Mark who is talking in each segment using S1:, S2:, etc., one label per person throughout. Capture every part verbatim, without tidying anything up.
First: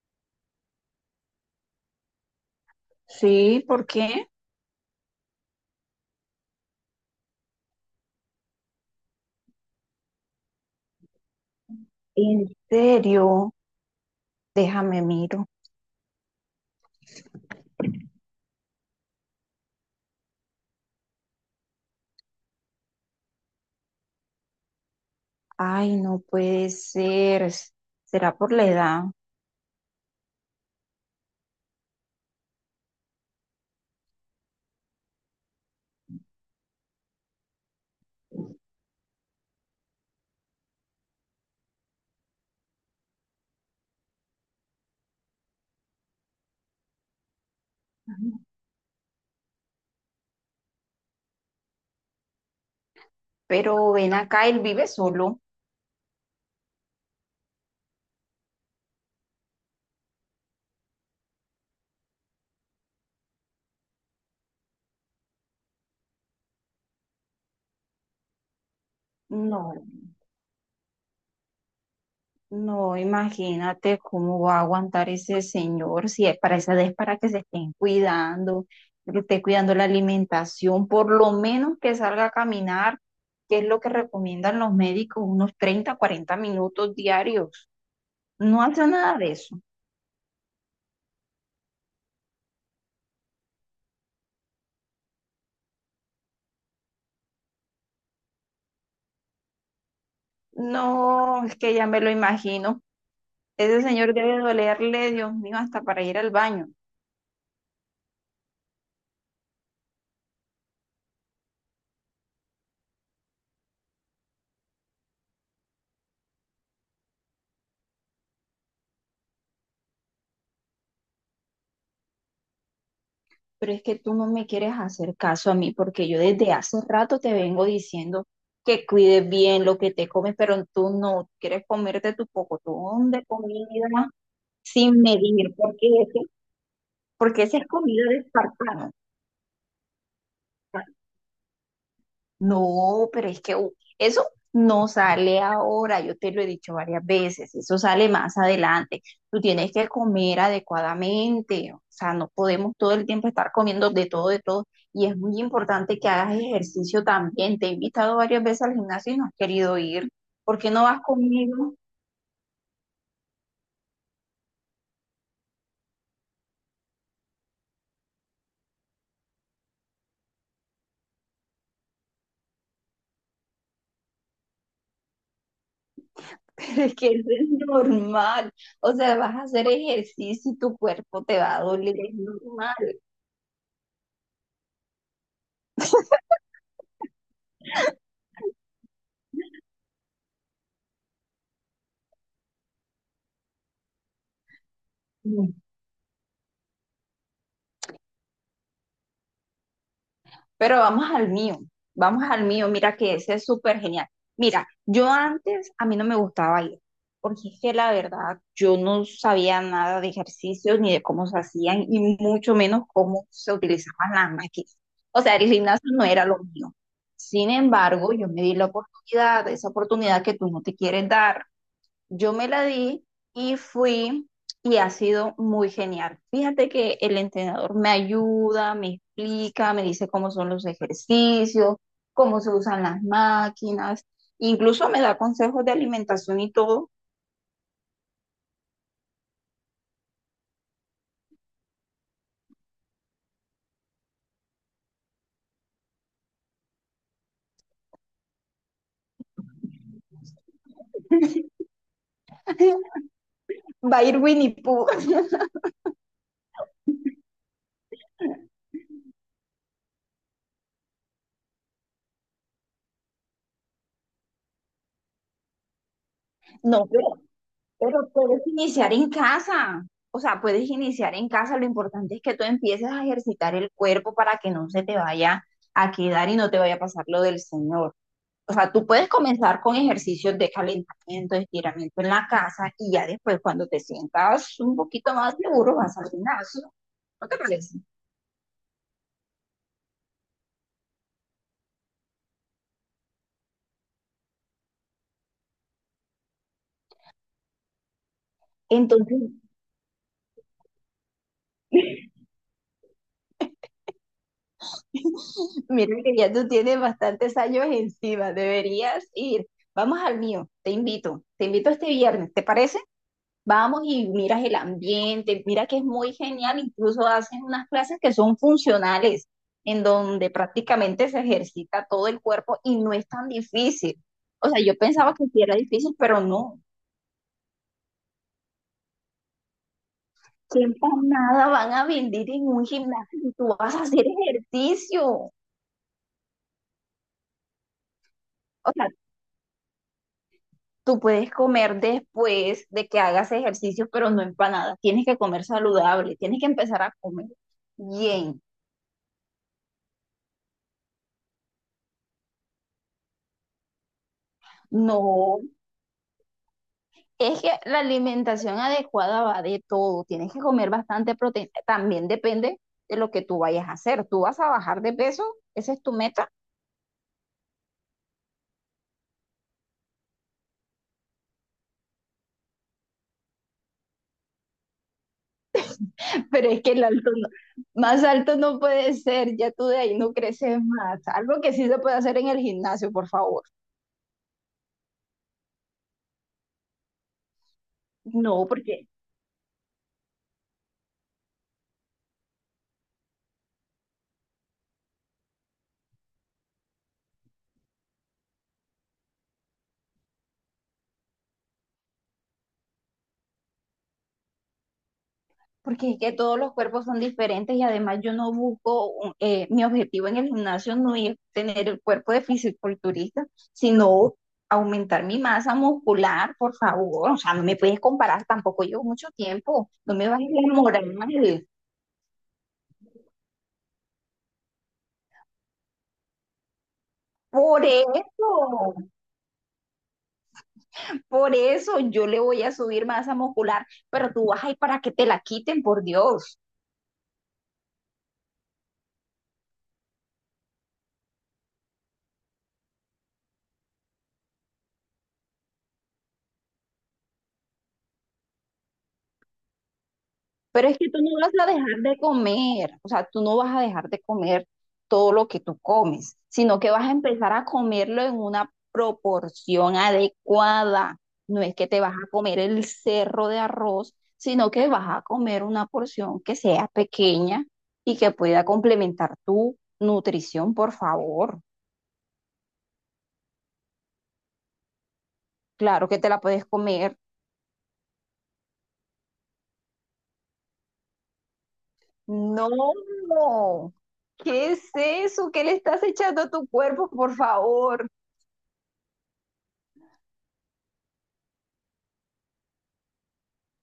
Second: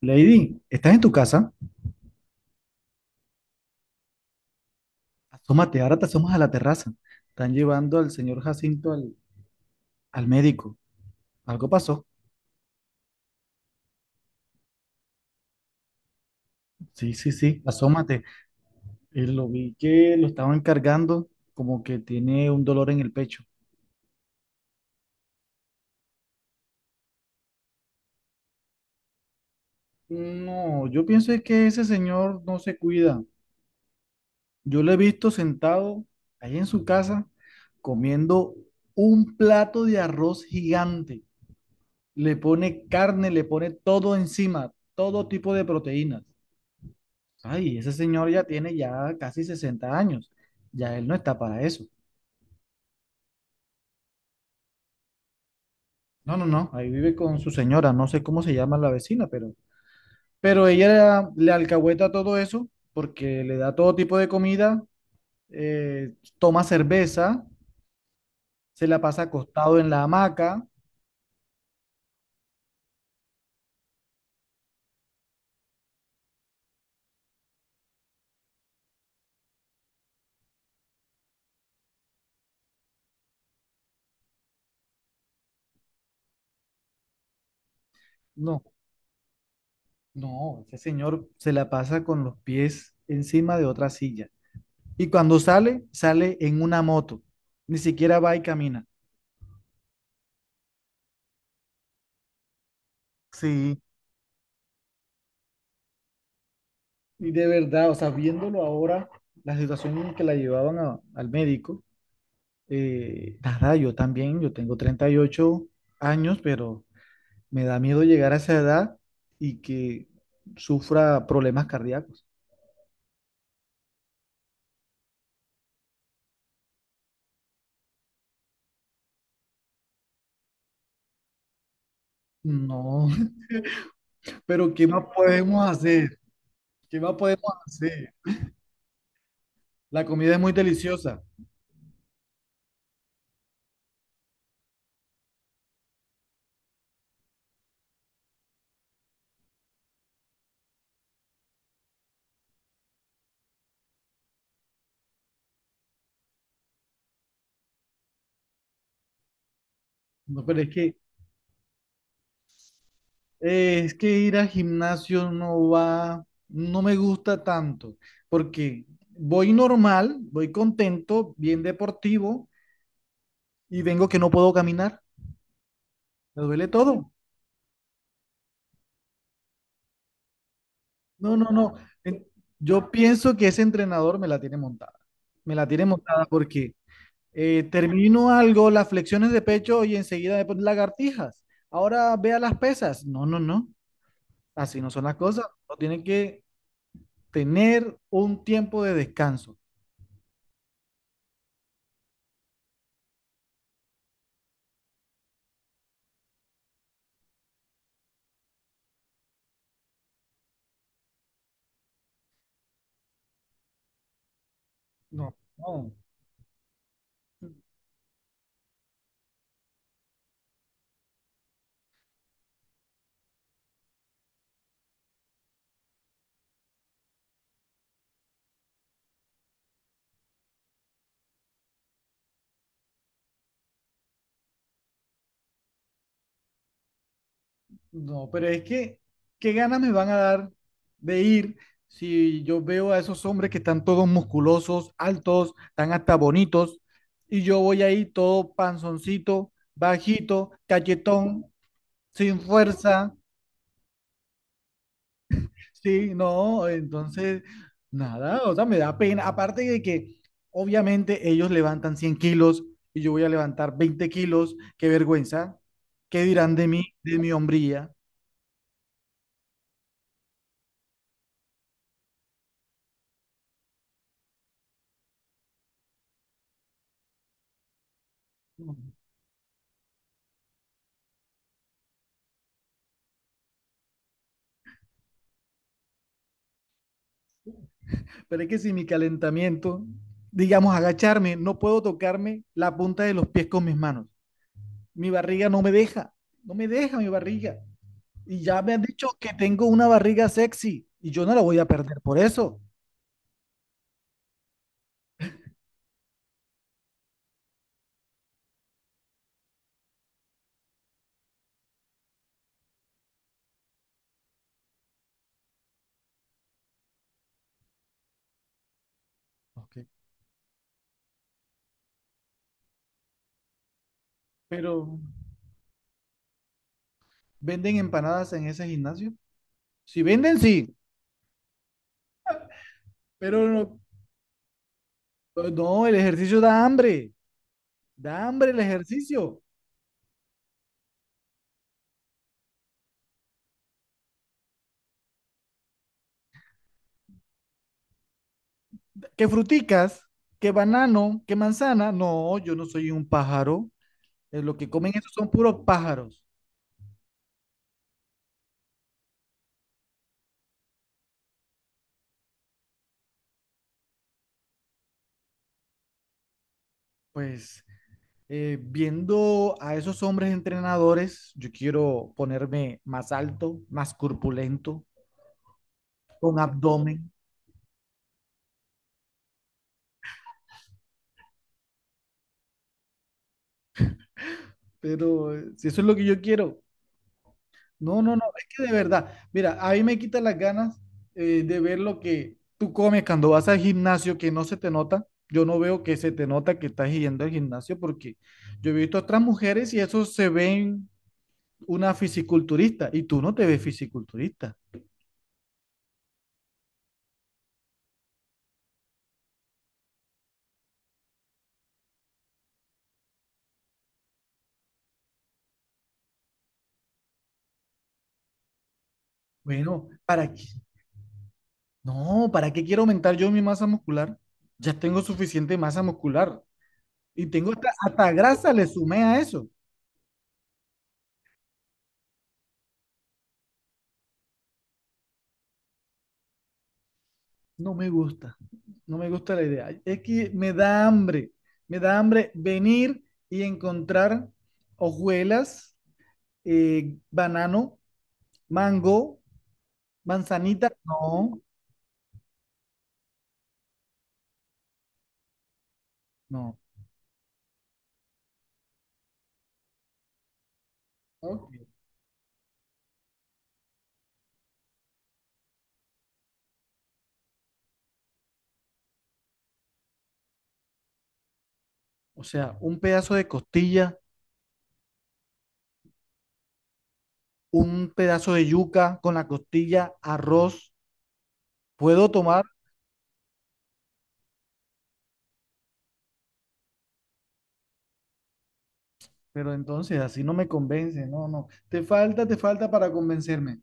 S1: Lady, ¿estás en tu casa?
S2: Sí, ¿por qué?
S1: Asómate, ahora te asomas a la terraza. Están llevando al señor Jacinto al, al médico. ¿Algo pasó?
S2: En serio, déjame miro.
S1: Sí, sí, sí, asómate. Eh, lo vi que lo estaban cargando, como que tiene un dolor en el pecho.
S2: Ay, no puede ser. ¿Será por la edad?
S1: No, yo pienso es que ese señor no se cuida. Yo lo he visto sentado ahí en su casa comiendo un plato de arroz gigante. Le pone carne, le pone todo encima, todo tipo de proteínas. Ay, ese señor ya tiene ya casi sesenta años. Ya él no está para eso.
S2: Pero ven acá, él vive solo.
S1: No, no, no. Ahí vive con su señora. No sé cómo se llama la vecina, pero, pero ella le alcahueta todo eso porque le da todo tipo de comida, eh, toma cerveza, se la pasa
S2: No,
S1: acostado en la hamaca.
S2: no, imagínate cómo va a aguantar ese señor si es para esa edad es para que se estén cuidando, que esté cuidando la alimentación, por lo menos que salga a caminar, que es lo que recomiendan los médicos, unos treinta, cuarenta minutos diarios. No
S1: No,
S2: hace nada de eso.
S1: no, ese señor se la pasa con los pies encima de otra silla. Y cuando sale, sale en una moto. Ni siquiera va y camina.
S2: No, es que ya me lo imagino.
S1: Sí.
S2: Ese señor debe dolerle, Dios mío, hasta para ir al baño.
S1: Y de verdad, o sea, viéndolo ahora, la situación en que la llevaban a- al médico, eh, nada, yo también, yo tengo treinta y ocho años, pero me da miedo llegar a esa edad y que sufra problemas cardíacos.
S2: Pero es que tú no me quieres hacer caso a mí porque yo desde hace rato te vengo diciendo que cuides bien lo que te comes, pero tú no quieres comerte tu
S1: No,
S2: pocotón de comida
S1: pero ¿qué
S2: sin
S1: más
S2: medir,
S1: podemos
S2: porque
S1: hacer?
S2: ese,
S1: ¿Qué más
S2: porque
S1: podemos
S2: esa es comida
S1: hacer?
S2: de espartano.
S1: La comida es muy deliciosa.
S2: No, pero es que uh, eso no sale ahora, yo te lo he dicho varias veces, eso sale más adelante. Tú tienes que comer adecuadamente, o sea, no podemos todo el tiempo estar comiendo de todo, de todo. Y es muy importante que hagas ejercicio también. Te he invitado varias veces al gimnasio y no has querido ir.
S1: No,
S2: ¿Por
S1: pero es
S2: qué no
S1: que
S2: vas conmigo?
S1: Eh, es que ir al gimnasio no va, no me gusta tanto, porque voy normal, voy contento, bien deportivo, y vengo que no puedo caminar, me duele
S2: Pero es que
S1: todo.
S2: eso es normal. O sea, vas a hacer ejercicio y tu cuerpo
S1: No,
S2: te
S1: no,
S2: va a
S1: no.
S2: doler, es
S1: Eh,
S2: normal.
S1: Yo pienso que ese entrenador me la tiene montada, me la tiene montada porque eh, termino algo, las flexiones de pecho y enseguida de lagartijas. Ahora vea las pesas. No, no, no, así no son las cosas. Uno tiene que tener un tiempo de descanso.
S2: Pero vamos al mío, vamos al mío, mira que ese es súper genial. Mira, yo antes a mí no me gustaba bailar, porque es que la verdad yo no sabía nada de ejercicios ni de cómo se hacían y mucho menos cómo se utilizaban las máquinas. O
S1: No,
S2: sea, el gimnasio
S1: no,
S2: no era lo mío. Sin embargo, yo me di la oportunidad, esa oportunidad que tú no te quieres dar, yo me la di y fui y ha sido muy genial. Fíjate que el entrenador me ayuda, me explica, me dice cómo son los ejercicios, cómo se usan las máquinas, incluso me da consejos de alimentación y todo.
S1: no, pero es que, ¿qué ganas me van a dar de ir si yo veo a esos hombres que están todos musculosos, altos, están hasta bonitos, y yo voy ahí todo panzoncito, bajito, cachetón, sin fuerza,
S2: Va a ir Winnie Pooh.
S1: sí, no, entonces, nada, o sea, me da pena, aparte de que obviamente ellos levantan cien kilos y yo voy a levantar veinte kilos, qué vergüenza, qué dirán de
S2: No,
S1: mí, de
S2: pero,
S1: mi hombría.
S2: pero puedes iniciar en casa. O sea, puedes iniciar en casa. Lo importante es que tú empieces a ejercitar el cuerpo para que no se te vaya a quedar y no te vaya a pasar lo del Señor. O sea, tú puedes comenzar con ejercicios de calentamiento, estiramiento en la casa y ya después cuando te sientas un poquito más seguro vas al gimnasio. ¿No te parece?
S1: Pero es que si mi calentamiento, digamos, agacharme, no puedo tocarme la punta de los pies con mis manos. Mi barriga no me deja, no me deja mi barriga. Y ya me han dicho que
S2: Entonces,
S1: tengo una barriga sexy y yo no la voy a perder por eso.
S2: mira que ya tú tienes bastantes años encima, deberías ir. Vamos al mío, te invito, te invito este viernes, ¿te parece? Vamos y miras el ambiente, mira que es muy genial, incluso hacen unas clases que son funcionales,
S1: Ok.
S2: en donde prácticamente se ejercita todo el cuerpo y no es tan difícil. O sea, yo
S1: Pero,
S2: pensaba que sí era difícil, pero no.
S1: ¿venden empanadas en ese gimnasio? Si venden,
S2: ¿Qué
S1: sí,
S2: nada van a vender en un gimnasio y
S1: pero
S2: tú vas
S1: no,
S2: a hacer ejercicio?
S1: no, el ejercicio da hambre, da hambre el
S2: O sea,
S1: ejercicio.
S2: tú puedes comer después de que hagas ejercicio, pero no empanadas. Tienes que comer saludable, tienes que empezar a comer bien.
S1: ¿Qué fruticas? ¿Qué banano? ¿Qué manzana? No, yo no soy un pájaro. Eh, Lo que comen esos son
S2: No,
S1: puros pájaros.
S2: es que la alimentación adecuada va de todo. Tienes que comer bastante proteína. También depende de lo que tú vayas a hacer. Tú vas a bajar de peso, esa es tu meta.
S1: Pues eh, viendo a esos hombres entrenadores, yo quiero ponerme más alto, más corpulento, con
S2: Pero es que el
S1: abdomen,
S2: alto no- más alto no puede ser. Ya tú de ahí no creces más. Algo que sí se puede hacer en el gimnasio, por favor.
S1: pero eh, si eso es lo que yo quiero, no, no, no,
S2: No,
S1: es que de
S2: porque
S1: verdad, mira, a mí me quita las ganas eh, de ver lo que tú comes cuando vas al gimnasio que no se te nota. Yo no veo que se te nota que estás yendo al gimnasio porque yo he visto a otras mujeres y eso se ven una fisiculturista y tú no te ves fisiculturista.
S2: Porque es que todos los cuerpos son diferentes y además yo no busco, un- eh, mi objetivo en el gimnasio no es tener el cuerpo de fisiculturista, sino aumentar mi masa muscular, por favor. O sea, no me puedes comparar, tampoco llevo mucho tiempo,
S1: Bueno,
S2: no me bajes
S1: ¿para
S2: la moral.
S1: No, ¿para qué quiero aumentar yo mi masa muscular? Ya tengo suficiente masa muscular y tengo
S2: Por
S1: hasta, hasta
S2: eso,
S1: grasa, le sumé a eso.
S2: por eso yo le voy a subir masa muscular, pero tú vas ahí para que te la quiten, por Dios.
S1: No me gusta, no me gusta la idea. Es que me da hambre, me da hambre venir y encontrar hojuelas, eh, banano, mango,
S2: Pero
S1: manzanita.
S2: es que tú no vas
S1: No,
S2: a dejar de comer, o sea, tú no vas a dejar de comer todo lo que tú comes,
S1: no.
S2: sino que vas a empezar a comerlo en una proporción adecuada. No
S1: No.
S2: es que te vas a comer el cerro de arroz, sino que vas a comer una porción que sea pequeña y que pueda complementar tu nutrición, por favor.
S1: O sea, un pedazo de costilla,
S2: Claro que te la puedes comer.
S1: un pedazo de yuca con la costilla, arroz. Puedo tomar
S2: No, ¿qué es eso? ¿Qué le estás echando a tu cuerpo, por favor?
S1: Pero entonces así no me convence, no, no. Te falta, te falta para convencerme.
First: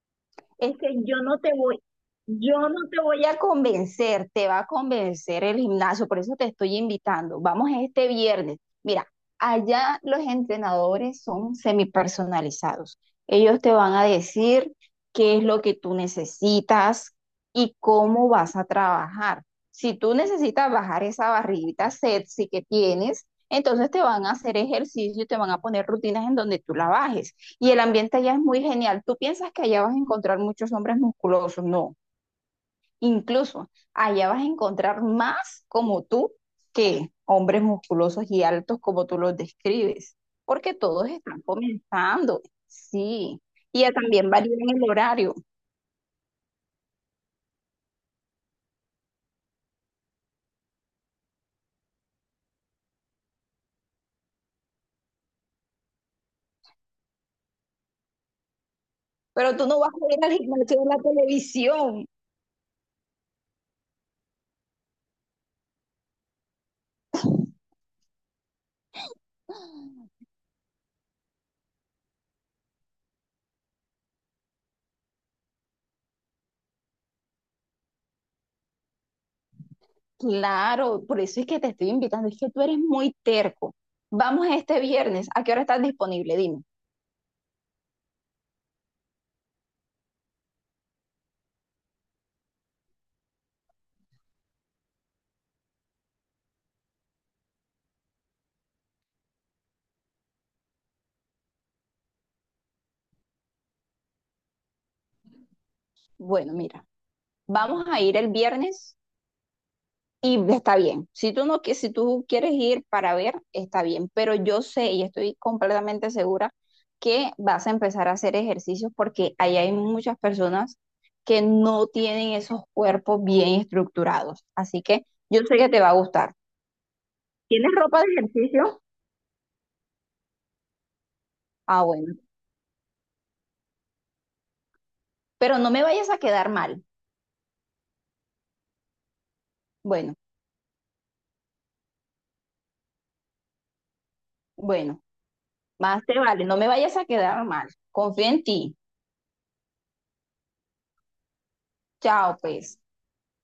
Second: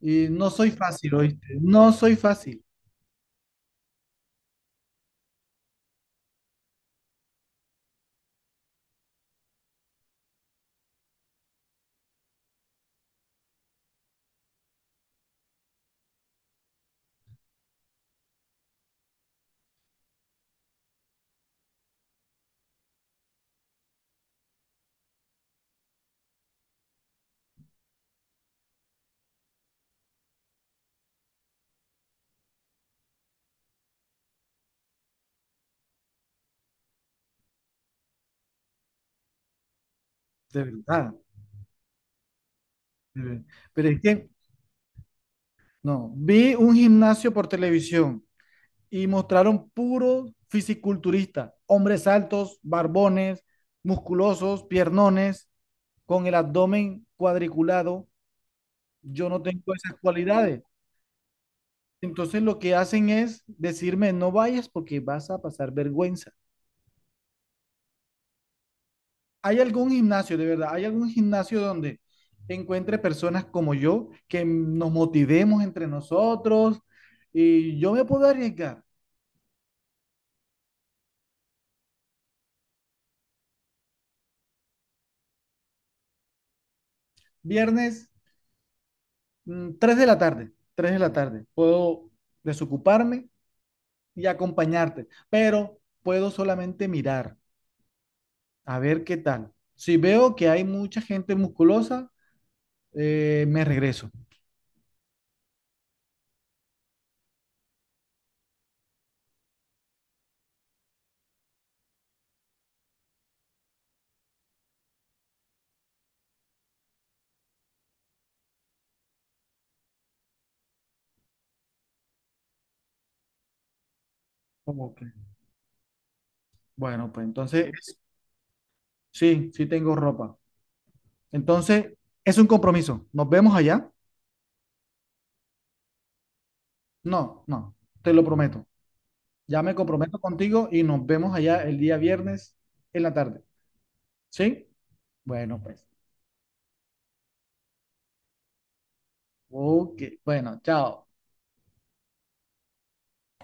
S1: Y no soy
S2: Es que
S1: fácil,
S2: yo no
S1: ¿oíste?
S2: te voy,
S1: No soy
S2: yo
S1: fácil,
S2: no te voy a convencer, te va a convencer el gimnasio, por eso te estoy invitando. Vamos este viernes. Mira, allá los entrenadores son semipersonalizados. Ellos te van a decir qué es lo que tú necesitas y cómo vas a trabajar. Si tú necesitas bajar esa barriguita sexy que tienes, entonces te van a hacer ejercicio y te van a poner rutinas en donde tú la bajes. Y el ambiente allá es muy genial. Tú piensas que allá vas a encontrar muchos hombres musculosos, no. Incluso allá vas a encontrar más como tú que hombres musculosos y altos como tú los describes,
S1: de
S2: porque todos
S1: verdad.
S2: están comenzando,
S1: de
S2: sí.
S1: ver-
S2: Y
S1: Pero
S2: ya
S1: es que,
S2: también varía en el horario,
S1: no, vi un gimnasio por televisión y mostraron puros fisiculturistas, hombres altos, barbones, musculosos, piernones, con el abdomen cuadriculado. Yo no
S2: pero tú
S1: tengo
S2: no vas
S1: esas
S2: a ir al
S1: cualidades.
S2: gimnasio de la televisión.
S1: Entonces lo que hacen es decirme, no vayas porque vas a pasar vergüenza. ¿Hay algún gimnasio, de verdad? ¿Hay algún gimnasio donde encuentre personas como yo que nos motivemos entre nosotros? Y yo me puedo arriesgar.
S2: Claro, por eso es que te estoy invitando, es que tú eres muy terco. Vamos este viernes, ¿a qué hora estás disponible? Dime.
S1: Viernes, mm, tres de la tarde, tres de la tarde. Puedo desocuparme y acompañarte, pero puedo solamente mirar a ver qué tal. Si veo que hay mucha gente musculosa, eh, me regreso.
S2: Bueno, mira, vamos a ir el viernes. Y está bien, si tú no, qui- si tú quieres ir para ver, está bien, pero yo sé y estoy completamente segura que vas a empezar a hacer ejercicios porque ahí hay muchas personas que no tienen esos cuerpos bien estructurados. Así
S1: Como
S2: que
S1: que,
S2: yo sé que te va a gustar.
S1: Bueno, pues
S2: ¿Tienes
S1: entonces,
S2: ropa de ejercicio?
S1: sí, sí tengo ropa.
S2: Ah,
S1: Entonces,
S2: bueno,
S1: es un compromiso. Nos vemos allá.
S2: pero no me vayas a quedar mal.
S1: No, no, te lo prometo. Ya me
S2: Bueno,
S1: comprometo contigo y nos vemos allá el día viernes en la tarde. ¿Sí?
S2: bueno,
S1: Bueno, pues.
S2: más te vale, no me vayas a quedar mal. Confía en ti.
S1: Ok, bueno, chao.
S2: Chao, pues.